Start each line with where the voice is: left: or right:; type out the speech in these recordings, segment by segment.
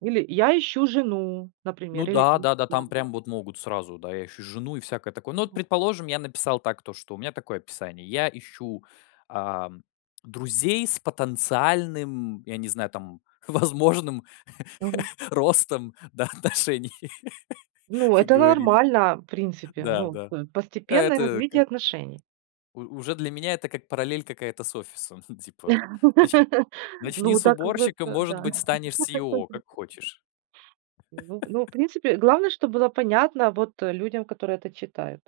right: Или я ищу жену,
left: Ну
right: например, или.
left: да, да, да. Там
right: [unintelligible]
left: прям вот могут сразу: да, я ищу жену и всякое такое. Ну вот,
right: Мгм.
left: предположим, я написал так, то что у меня такое описание: "Я ищу, ам, друзей с потенциальным" я не знаю, там "возможным
right: Мгм.
left: ростом, да, отношений"
right: Ну
left: как
right: это
left: говорится.
right: нормально, в принципе.
left: Да,
right: Ну
left: да.
right: п постепенное
left: Это к
right: развитие отношений.
left: У уже для меня, это как параллель какая-то с офисом типа. Начни начни
right: Ну,
left: с
right: так вот,
left: уборщика может
right: да.
left: быть станешь СЕО, как хочешь.
right: Ну ну, в принципе, главное, чтоб было понятно вот, э, людям, которые это читают.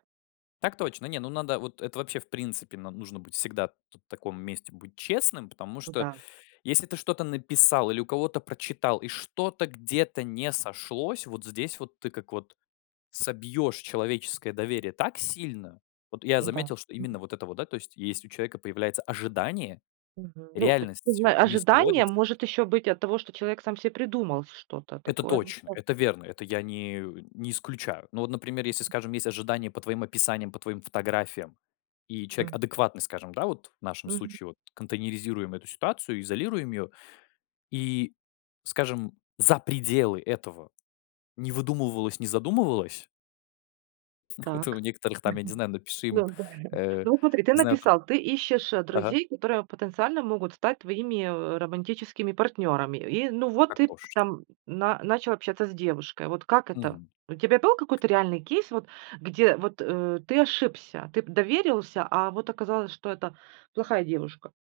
left: Так точно. Не, ну надо вот это вообще, в принципе, нам нужно быть всегда т таком месте быть честным, потому
right: Ну
left: что,
right: да.
left: если ты что-то написал или у кого-то прочитал, и что-то где-то не сошлось, вот здесь вот ты как вот собьешь человеческое доверие так сильно. Вот я
right: М-да,
left: заметил, что
right: мгм.
left: именно вот это вот, да то есть если у человека появляется ожидание,
right: Мгм. Ну, м, сигмы
left: реальностью не
right: ожидание
left: сходится
right: может еще быть от того, что человек сам себе придумал что-то
left: Это
right: такое.
left: точно, это
right: [unintelligible]
left: верно, это я не не исключаю. Ну вот, например, если, скажем, есть ожидания по твоим описаниям, по твоим фотографиям, и человек
right: М.
left: адекватный, скажем, да, вот в нашем
right: Мгм.
left: случае вот контейнеризируем эту ситуацию, изолируем ее. И, скажем, за пределы этого не выдумывалось, не задумывалось Это у
right: Так.
left: некоторых там я не знаю,
right: [unintelligible]
left: напиши
right: Да.
left: им, э
right: Ну вот смотри, ты
left: Не знаю там
right: написал: ты ищешь, э,
left: Ага.
right: друзей, которые потенциально могут стать твоими, э, романтическими партнерами. И ну вот,
left: Так
right: ты
left: тошно.
right: там на начал общаться с девушкой. Вот как это?
left: Мгм.
right: У тебя был какой-то реальный кейс, вот где вот, э, ты ошибся, ты п доверился, а вот оказалось, что это плохая девушка?